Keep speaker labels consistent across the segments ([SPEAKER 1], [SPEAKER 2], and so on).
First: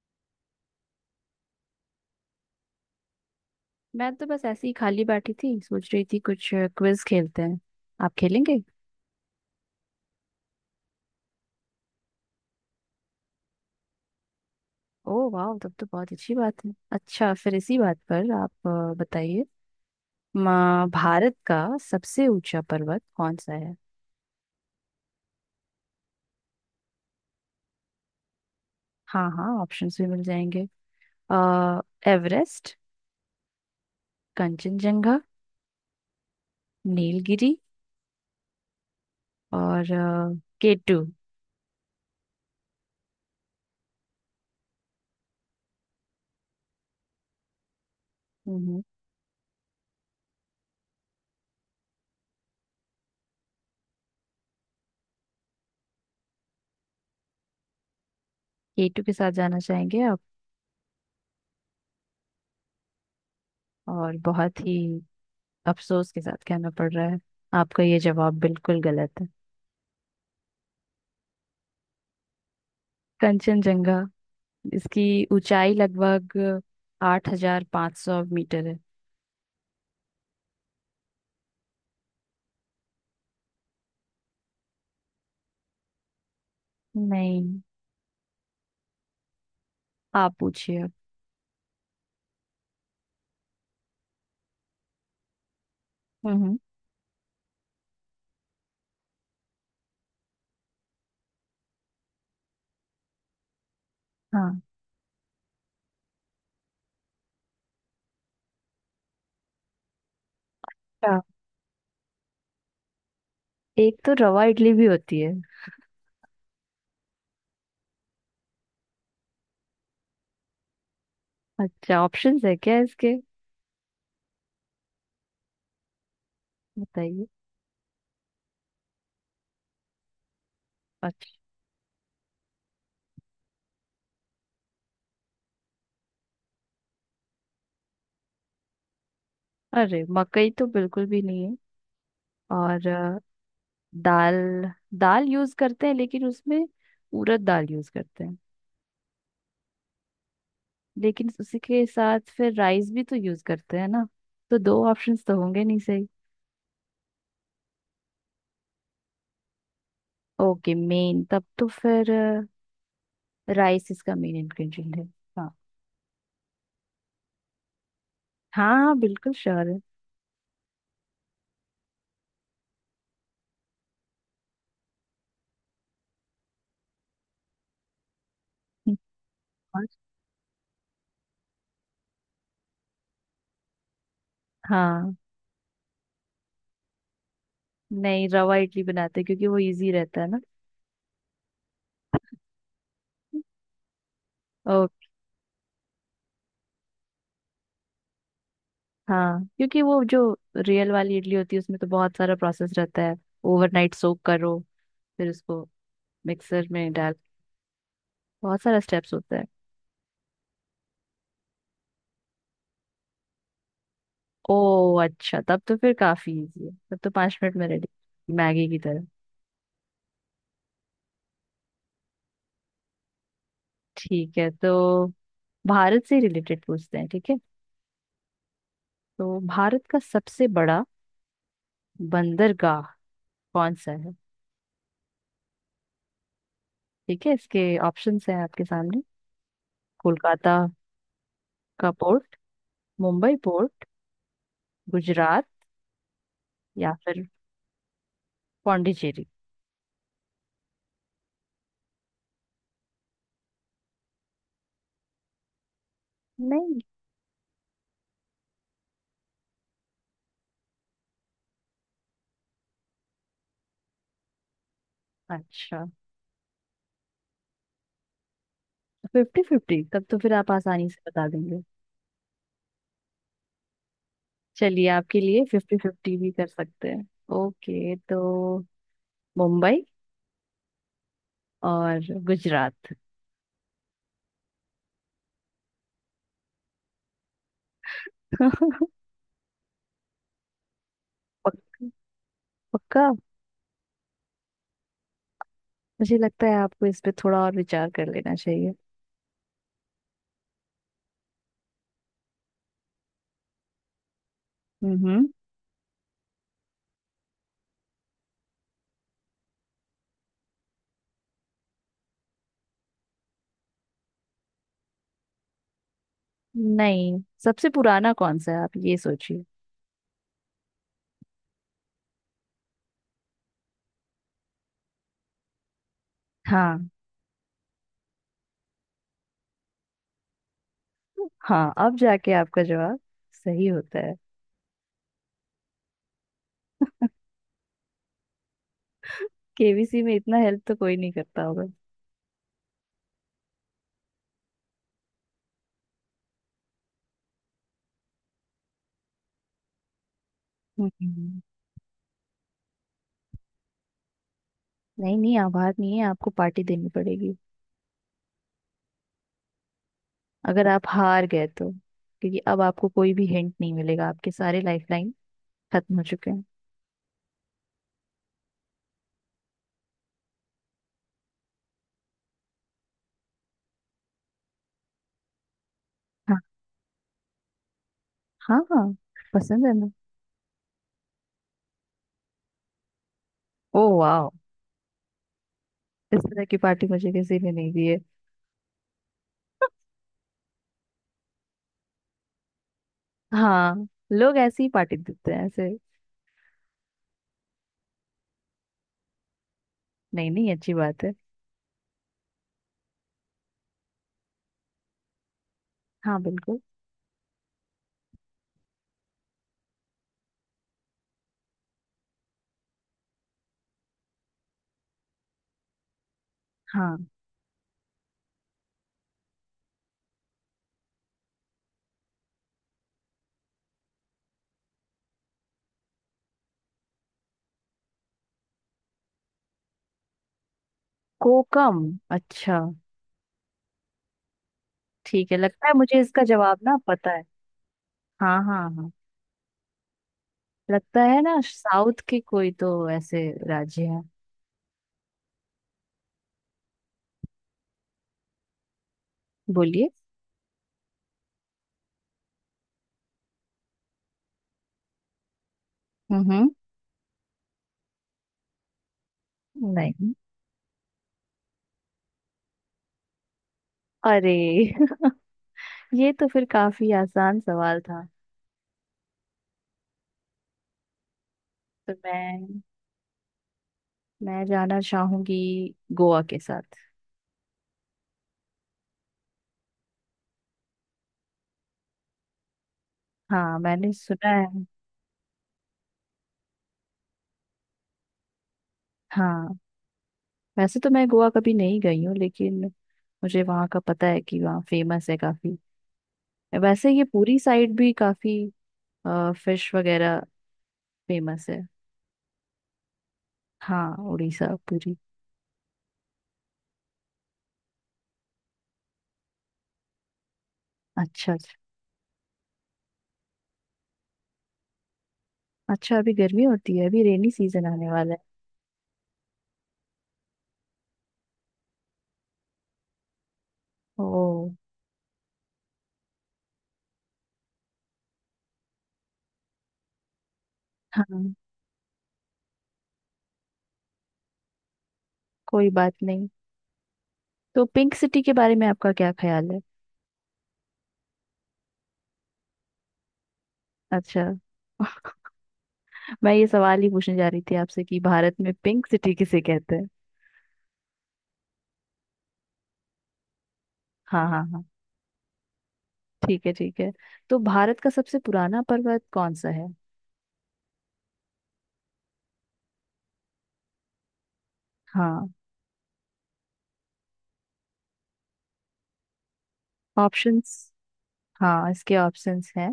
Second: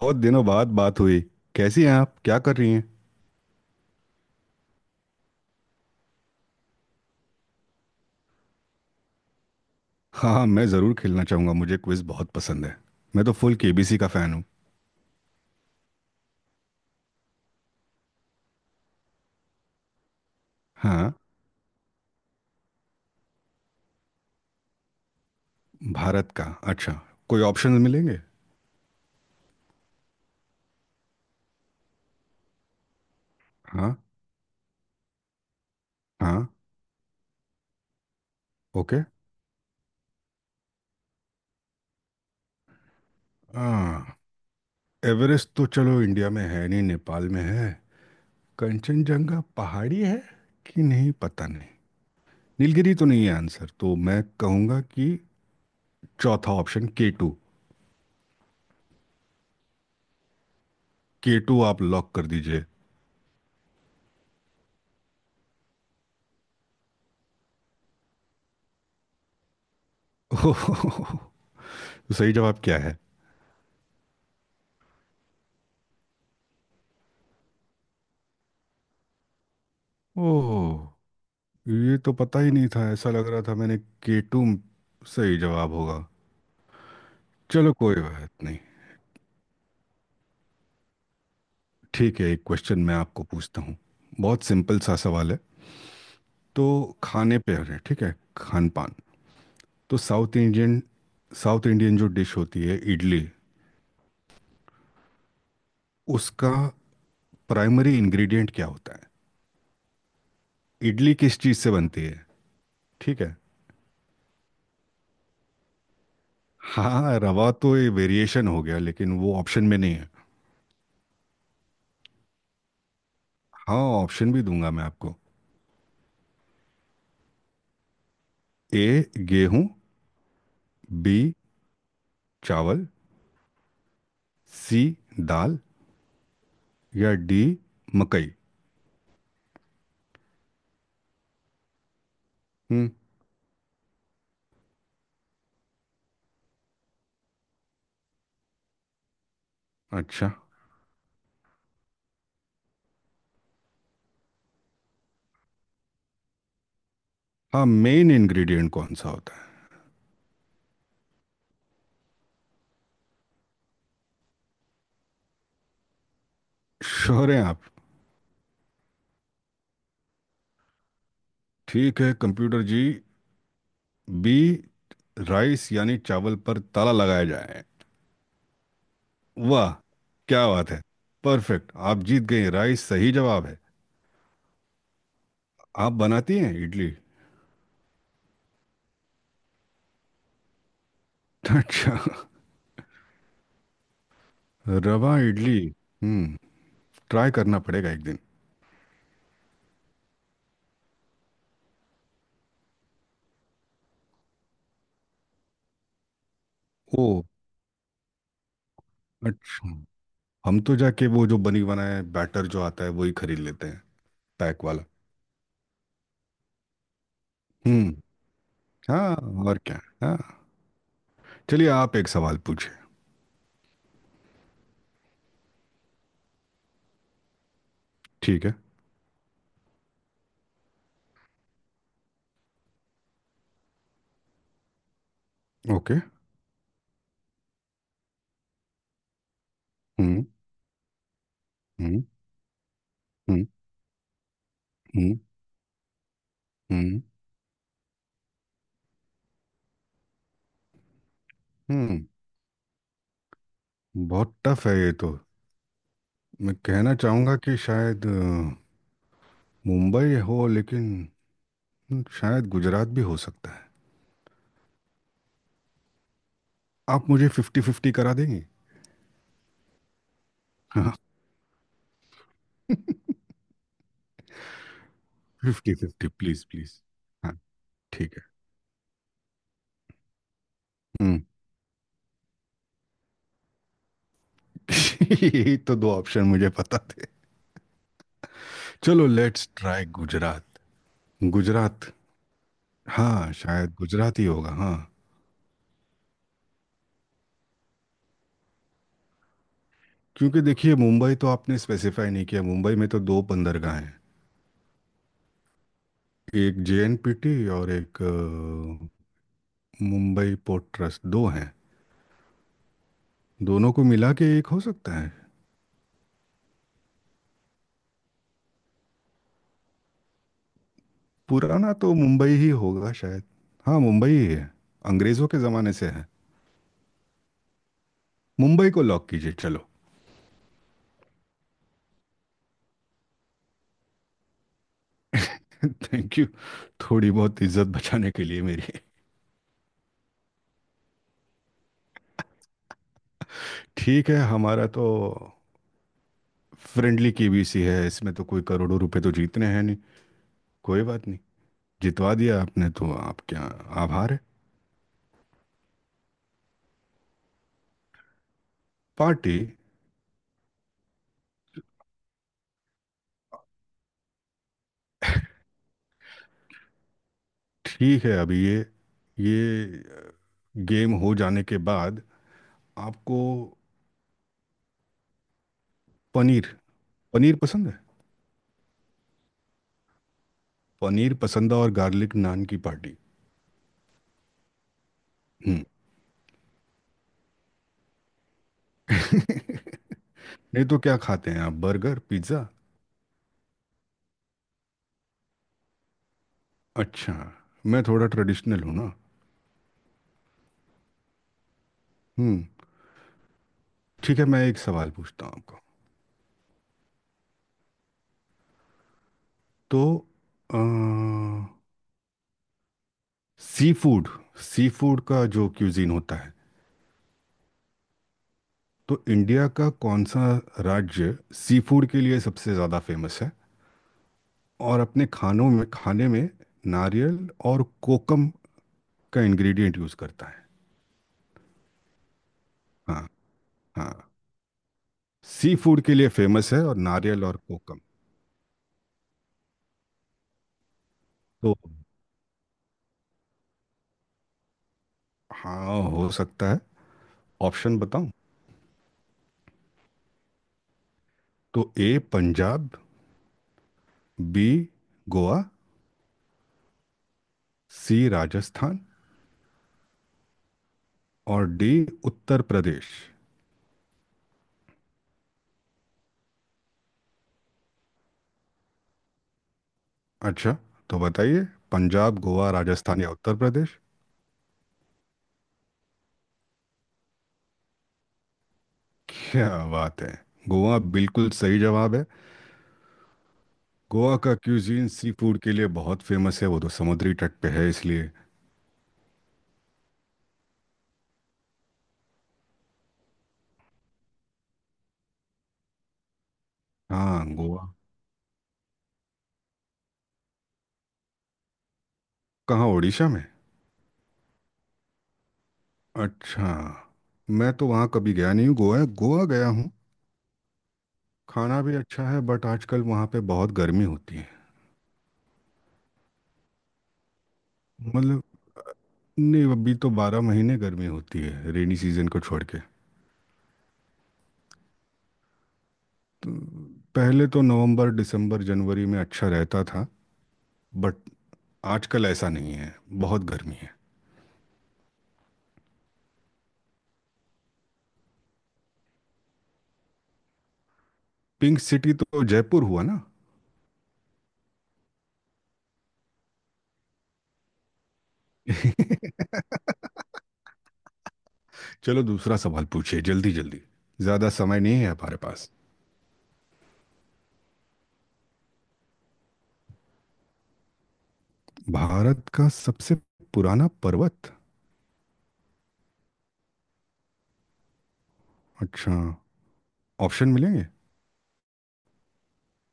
[SPEAKER 1] बहुत दिनों बाद बात हुई। कैसी हैं आप, क्या कर रही हैं?
[SPEAKER 2] मैं तो बस ऐसे ही खाली बैठी थी, सोच रही थी कुछ क्विज खेलते हैं। आप खेलेंगे?
[SPEAKER 1] हाँ हाँ, मैं ज़रूर खेलना चाहूँगा, मुझे क्विज बहुत पसंद है। मैं तो फुल केबीसी का फ़ैन हूँ।
[SPEAKER 2] ओह वाह, तब तो बहुत अच्छी बात है। अच्छा, फिर इसी बात पर आप बताइए। माँ,
[SPEAKER 1] हाँ।
[SPEAKER 2] भारत का सबसे ऊंचा पर्वत कौन सा है?
[SPEAKER 1] भारत का? अच्छा। कोई ऑप्शंस मिलेंगे?
[SPEAKER 2] हाँ हाँ, ऑप्शंस भी मिल जाएंगे। अ, एवरेस्ट,
[SPEAKER 1] हाँ
[SPEAKER 2] कंचनजंगा,
[SPEAKER 1] हाँ।
[SPEAKER 2] नीलगिरी
[SPEAKER 1] ओके।
[SPEAKER 2] और K2।
[SPEAKER 1] हाँ। एवरेस्ट तो चलो इंडिया में है नहीं, नेपाल में है।
[SPEAKER 2] हम्म।
[SPEAKER 1] कंचनजंगा पहाड़ी है कि नहीं पता नहीं। नीलगिरी तो नहीं है। आंसर तो मैं कहूँगा कि चौथा ऑप्शन के टू।
[SPEAKER 2] K2 के साथ जाना चाहेंगे आप?
[SPEAKER 1] के टू आप लॉक कर दीजिए।
[SPEAKER 2] और बहुत ही अफसोस के साथ कहना पड़ रहा है, आपका ये जवाब बिल्कुल गलत है।
[SPEAKER 1] ओह। तो सही जवाब क्या है?
[SPEAKER 2] कंचनजंगा। इसकी ऊंचाई लगभग 8,500 मीटर है।
[SPEAKER 1] ओह, ये तो पता ही नहीं था। ऐसा लग रहा था मैंने के टू सही जवाब होगा।
[SPEAKER 2] नहीं।
[SPEAKER 1] चलो कोई बात नहीं।
[SPEAKER 2] आप पूछिए अब।
[SPEAKER 1] ठीक है, एक क्वेश्चन मैं आपको पूछता हूँ। बहुत सिंपल सा सवाल है।
[SPEAKER 2] हम्म।
[SPEAKER 1] तो खाने पे है, ठीक है, खान पान। तो साउथ इंडियन, साउथ इंडियन जो डिश होती है इडली,
[SPEAKER 2] हाँ।
[SPEAKER 1] उसका प्राइमरी इंग्रेडिएंट क्या होता है? इडली
[SPEAKER 2] अच्छा।
[SPEAKER 1] किस चीज़ से बनती है? ठीक है।
[SPEAKER 2] एक तो रवा इडली भी होती है।
[SPEAKER 1] हाँ, रवा तो ये वेरिएशन हो गया, लेकिन वो ऑप्शन में नहीं है।
[SPEAKER 2] अच्छा, ऑप्शंस है क्या इसके?
[SPEAKER 1] हाँ, ऑप्शन भी दूंगा मैं आपको।
[SPEAKER 2] बताइए।
[SPEAKER 1] ए गेहूं, बी
[SPEAKER 2] अच्छा।
[SPEAKER 1] चावल, सी दाल, या डी मकई।
[SPEAKER 2] अरे, मकई तो बिल्कुल भी नहीं है। और
[SPEAKER 1] हम्म।
[SPEAKER 2] दाल। दाल यूज करते हैं लेकिन उसमें उड़द दाल यूज करते हैं।
[SPEAKER 1] अच्छा।
[SPEAKER 2] लेकिन उसी के साथ फिर राइस भी तो यूज करते हैं ना? तो दो ऑप्शंस तो होंगे नहीं सही।
[SPEAKER 1] हाँ, मेन इंग्रेडिएंट कौन सा होता है?
[SPEAKER 2] ओके, मेन तब तो फिर राइस इसका मेन इंग्रेडिएंट है। हाँ।
[SPEAKER 1] श्योर हैं आप?
[SPEAKER 2] हाँ हाँ, बिल्कुल श्योर है।
[SPEAKER 1] ठीक है कंप्यूटर जी, बी, राइस यानी चावल पर ताला लगाया जाए।
[SPEAKER 2] हम्म।
[SPEAKER 1] वाह,
[SPEAKER 2] और
[SPEAKER 1] क्या बात है, परफेक्ट! आप जीत गए, राइस सही जवाब है।
[SPEAKER 2] हाँ।
[SPEAKER 1] आप बनाती हैं इडली?
[SPEAKER 2] नहीं, रवा इडली बनाते हैं क्योंकि वो इजी रहता है ना।
[SPEAKER 1] अच्छा।
[SPEAKER 2] ओ।
[SPEAKER 1] रवा इडली। हम्म। ट्राई करना पड़ेगा एक दिन।
[SPEAKER 2] हाँ, क्योंकि वो जो रियल वाली इडली होती है उसमें तो बहुत सारा प्रोसेस रहता है। ओवरनाइट सोक करो, फिर उसको मिक्सर में
[SPEAKER 1] ओ
[SPEAKER 2] डाल। बहुत सारा स्टेप्स होता है।
[SPEAKER 1] अच्छा। हम तो जाके वो जो बनी बनाए बैटर जो आता है वही खरीद लेते हैं, पैक वाला।
[SPEAKER 2] ओ अच्छा, तब तो फिर काफी इजी है, तब तो 5 मिनट में रेडी,
[SPEAKER 1] हम्म।
[SPEAKER 2] मैगी की तरह।
[SPEAKER 1] हाँ और क्या, हाँ। चलिए आप एक सवाल पूछिए।
[SPEAKER 2] ठीक है, तो भारत से रिलेटेड पूछते हैं, ठीक है।
[SPEAKER 1] ठीक है।
[SPEAKER 2] तो भारत का सबसे बड़ा बंदरगाह कौन सा है?
[SPEAKER 1] ओके।
[SPEAKER 2] ठीक है, इसके ऑप्शंस हैं आपके सामने।
[SPEAKER 1] हम्म।
[SPEAKER 2] कोलकाता का
[SPEAKER 1] हम्म।
[SPEAKER 2] पोर्ट, मुंबई
[SPEAKER 1] हम्म।
[SPEAKER 2] पोर्ट,
[SPEAKER 1] हम्म।
[SPEAKER 2] गुजरात या
[SPEAKER 1] हम्म।
[SPEAKER 2] फिर पौंडीचेरी।
[SPEAKER 1] हम्म। बहुत टफ है ये तो। मैं
[SPEAKER 2] नहीं।
[SPEAKER 1] कहना चाहूंगा कि शायद मुंबई हो, लेकिन शायद गुजरात भी हो सकता है।
[SPEAKER 2] अच्छा।
[SPEAKER 1] आप मुझे 50-50 करा देंगे?
[SPEAKER 2] Fifty fifty? तब तो फिर आप आसानी
[SPEAKER 1] हाँ।
[SPEAKER 2] से बता देंगे। चलिए, आपके लिए
[SPEAKER 1] फिफ्टी
[SPEAKER 2] फिफ्टी
[SPEAKER 1] फिफ्टी
[SPEAKER 2] फिफ्टी भी
[SPEAKER 1] प्लीज
[SPEAKER 2] कर
[SPEAKER 1] प्लीज।
[SPEAKER 2] सकते हैं।
[SPEAKER 1] हाँ।
[SPEAKER 2] ओके,
[SPEAKER 1] ठीक है।
[SPEAKER 2] तो मुंबई
[SPEAKER 1] हम्म।
[SPEAKER 2] और गुजरात।
[SPEAKER 1] यही तो दो ऑप्शन मुझे पता थे। चलो लेट्स ट्राई गुजरात।
[SPEAKER 2] पक्का?
[SPEAKER 1] गुजरात।
[SPEAKER 2] पक्का?
[SPEAKER 1] हाँ शायद गुजरात ही होगा, हाँ।
[SPEAKER 2] मुझे लगता है आपको इस पे थोड़ा और विचार कर लेना चाहिए।
[SPEAKER 1] क्योंकि देखिए, मुंबई तो आपने स्पेसिफाई नहीं किया। मुंबई में तो दो बंदरगाह हैं,
[SPEAKER 2] हम्म।
[SPEAKER 1] एक जेएनपीटी और एक मुंबई पोर्ट ट्रस्ट, दो हैं। दोनों को मिला के एक हो सकता है।
[SPEAKER 2] नहीं, सबसे पुराना कौन सा है, आप ये सोचिए।
[SPEAKER 1] पुराना तो मुंबई ही होगा शायद। हाँ मुंबई ही है, अंग्रेज़ों के ज़माने से है।
[SPEAKER 2] हाँ।
[SPEAKER 1] मुंबई को लॉक कीजिए चलो।
[SPEAKER 2] हाँ, अब जाके आपका जवाब सही होता है।
[SPEAKER 1] Thank you. थोड़ी बहुत इज्जत बचाने के लिए मेरी।
[SPEAKER 2] KBC में इतना हेल्प तो कोई नहीं करता होगा।
[SPEAKER 1] ठीक है, हमारा तो फ्रेंडली केबीसी है, इसमें तो कोई करोड़ों रुपए तो जीतने हैं नहीं। कोई बात नहीं।
[SPEAKER 2] हम्म।
[SPEAKER 1] जितवा दिया आपने, तो आप क्या, आभार है।
[SPEAKER 2] नहीं नहीं, आप हार नहीं है, आपको पार्टी देनी पड़ेगी
[SPEAKER 1] पार्टी?
[SPEAKER 2] अगर आप हार गए तो, क्योंकि अब आपको कोई भी हिंट नहीं मिलेगा, आपके सारे लाइफलाइन खत्म हो चुके हैं।
[SPEAKER 1] ठीक है, अभी ये गेम हो जाने के बाद आपको
[SPEAKER 2] हाँ
[SPEAKER 1] पनीर, पनीर पसंद है?
[SPEAKER 2] हाँ हाँ, पसंद है ना।
[SPEAKER 1] पनीर पसंद है और गार्लिक नान की पार्टी।
[SPEAKER 2] ओ वाह।
[SPEAKER 1] हम्म।
[SPEAKER 2] इस तरह की पार्टी मुझे किसी ने नहीं दी है।
[SPEAKER 1] नहीं तो क्या खाते हैं आप, बर्गर पिज्ज़ा?
[SPEAKER 2] हाँ, लोग ऐसी ही पार्टी देते हैं ऐसे।
[SPEAKER 1] अच्छा। मैं थोड़ा ट्रेडिशनल हूँ ना।
[SPEAKER 2] नहीं नहीं, अच्छी बात है।
[SPEAKER 1] हम्म। ठीक है, मैं एक सवाल पूछता हूँ आपको।
[SPEAKER 2] हाँ बिल्कुल।
[SPEAKER 1] तो सी फूड, सी फूड का जो क्यूजीन होता है,
[SPEAKER 2] हाँ।
[SPEAKER 1] तो इंडिया का कौन सा राज्य सी फूड के लिए सबसे ज़्यादा फेमस है और अपने खानों में, खाने में नारियल और कोकम का इंग्रेडिएंट यूज करता है?
[SPEAKER 2] कोकम? अच्छा।
[SPEAKER 1] हाँ। हाँ,
[SPEAKER 2] ठीक है,
[SPEAKER 1] सी
[SPEAKER 2] लगता है
[SPEAKER 1] फूड के
[SPEAKER 2] मुझे
[SPEAKER 1] लिए
[SPEAKER 2] इसका
[SPEAKER 1] फेमस
[SPEAKER 2] जवाब
[SPEAKER 1] है
[SPEAKER 2] ना
[SPEAKER 1] और
[SPEAKER 2] पता है।
[SPEAKER 1] नारियल और कोकम।
[SPEAKER 2] हाँ हाँ हाँ, लगता है ना,
[SPEAKER 1] तो
[SPEAKER 2] साउथ के कोई तो ऐसे राज्य है।
[SPEAKER 1] हाँ हो सकता है। ऑप्शन बताऊं?
[SPEAKER 2] बोलिए।
[SPEAKER 1] तो ए पंजाब, बी गोवा,
[SPEAKER 2] हम्म।
[SPEAKER 1] सी राजस्थान,
[SPEAKER 2] नहीं।
[SPEAKER 1] और डी उत्तर प्रदेश।
[SPEAKER 2] अरे ये तो फिर काफी आसान सवाल था।
[SPEAKER 1] अच्छा। तो बताइए,
[SPEAKER 2] तो
[SPEAKER 1] पंजाब, गोवा,
[SPEAKER 2] मैं
[SPEAKER 1] राजस्थान या उत्तर प्रदेश?
[SPEAKER 2] मैं जाना चाहूंगी गोवा के साथ।
[SPEAKER 1] क्या बात है, गोवा बिल्कुल सही जवाब है।
[SPEAKER 2] हाँ, मैंने
[SPEAKER 1] गोवा
[SPEAKER 2] सुना
[SPEAKER 1] का
[SPEAKER 2] है।
[SPEAKER 1] क्यूजीन सी फूड के लिए बहुत फेमस है, वो तो समुद्री तट पे है इसलिए।
[SPEAKER 2] हाँ, वैसे तो मैं गोवा कभी नहीं गई हूँ लेकिन मुझे वहाँ का पता है कि वहाँ फेमस है काफी। वैसे ये
[SPEAKER 1] हाँ,
[SPEAKER 2] पूरी
[SPEAKER 1] गोवा।
[SPEAKER 2] साइड भी काफी फिश वगैरह फेमस है।
[SPEAKER 1] कहाँ, उड़ीसा में?
[SPEAKER 2] हाँ, उड़ीसा पूरी।
[SPEAKER 1] अच्छा। मैं तो वहाँ कभी गया नहीं हूँ, गोवा गोवा गया हूँ।
[SPEAKER 2] अच्छा अच्छा।
[SPEAKER 1] खाना भी अच्छा है, बट आजकल वहाँ पे बहुत गर्मी होती है।
[SPEAKER 2] अच्छा, अभी गर्मी होती है? अभी रेनी सीजन आने वाला है।
[SPEAKER 1] मतलब अ, नहीं, अभी तो 12 महीने गर्मी होती है, रेनी सीजन को छोड़ के।
[SPEAKER 2] ओ।
[SPEAKER 1] तो पहले तो नवंबर, दिसंबर, जनवरी में अच्छा रहता था, बट
[SPEAKER 2] हाँ।
[SPEAKER 1] आजकल ऐसा नहीं है, बहुत गर्मी है।
[SPEAKER 2] कोई बात नहीं। तो पिंक सिटी के बारे में आपका क्या ख्याल है?
[SPEAKER 1] पिंक सिटी तो जयपुर हुआ ना।
[SPEAKER 2] अच्छा। मैं ये सवाल ही पूछने जा रही थी आपसे कि भारत में पिंक सिटी किसे कहते हैं।
[SPEAKER 1] चलो दूसरा सवाल पूछिए, जल्दी जल्दी।
[SPEAKER 2] हाँ
[SPEAKER 1] ज्यादा
[SPEAKER 2] हाँ
[SPEAKER 1] समय
[SPEAKER 2] हाँ,
[SPEAKER 1] नहीं है हमारे पास।
[SPEAKER 2] ठीक है ठीक है। तो भारत का सबसे पुराना पर्वत कौन सा है?
[SPEAKER 1] भारत का सबसे पुराना पर्वत?
[SPEAKER 2] हाँ,
[SPEAKER 1] अच्छा। ऑप्शन मिलेंगे?
[SPEAKER 2] ऑप्शंस। हाँ, इसके ऑप्शंस हैं।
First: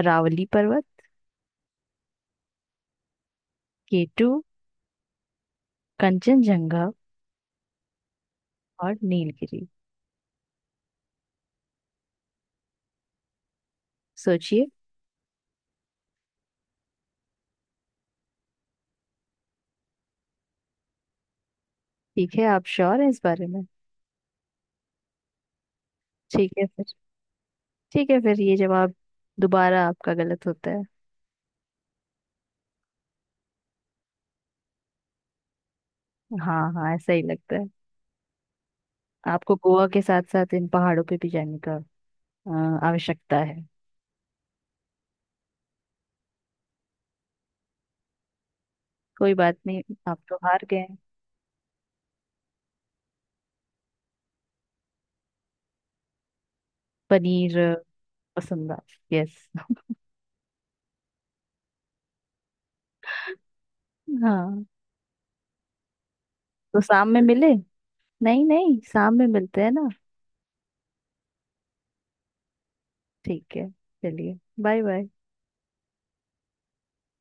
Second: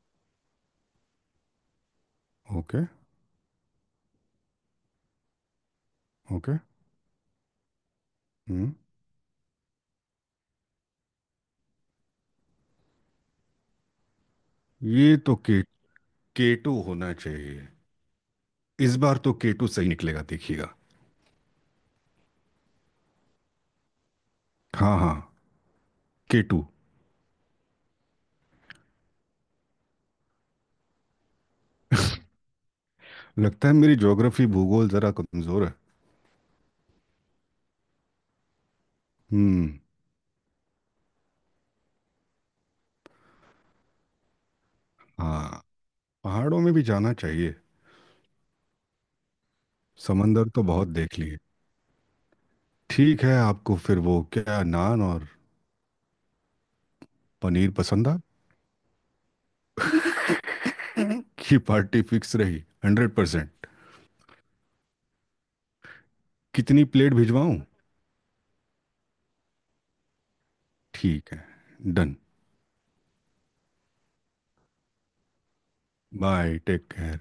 [SPEAKER 2] अरावली पर्वत,
[SPEAKER 1] ओके।
[SPEAKER 2] K2,
[SPEAKER 1] okay.
[SPEAKER 2] कंचनजंगा
[SPEAKER 1] हम्म।
[SPEAKER 2] और नीलगिरी। सोचिए।
[SPEAKER 1] ये तो के केटू होना चाहिए। इस बार तो केटू सही निकलेगा, देखिएगा।
[SPEAKER 2] ठीक है, आप श्योर हैं इस बारे में?
[SPEAKER 1] हाँ हाँ,
[SPEAKER 2] ठीक
[SPEAKER 1] केटू।
[SPEAKER 2] है फिर ठीक है फिर ये जवाब दोबारा आपका गलत होता है।
[SPEAKER 1] लगता है मेरी ज्योग्राफी, भूगोल जरा कमजोर है।
[SPEAKER 2] हाँ हाँ, ऐसा ही लगता है। आपको
[SPEAKER 1] हम्म।
[SPEAKER 2] गोवा के साथ साथ इन पहाड़ों पे भी जाने का अ, आवश्यकता है।
[SPEAKER 1] हाँ, पहाड़ों में भी जाना चाहिए।
[SPEAKER 2] कोई बात नहीं। आप तो
[SPEAKER 1] समंदर तो
[SPEAKER 2] हार गए
[SPEAKER 1] बहुत
[SPEAKER 2] हैं।
[SPEAKER 1] देख लिए। ठीक है, आपको फिर वो क्या, नान और
[SPEAKER 2] पनीर
[SPEAKER 1] पनीर पसंद आ
[SPEAKER 2] पसंद? यस।
[SPEAKER 1] की पार्टी फिक्स रही, 100%।
[SPEAKER 2] हाँ, तो
[SPEAKER 1] कितनी
[SPEAKER 2] शाम
[SPEAKER 1] प्लेट
[SPEAKER 2] में मिले।
[SPEAKER 1] भिजवाऊं?
[SPEAKER 2] नहीं नहीं, शाम में मिलते हैं ना।
[SPEAKER 1] ठीक है, डन।
[SPEAKER 2] ठीक है, चलिए bye bye.
[SPEAKER 1] Bye, take care.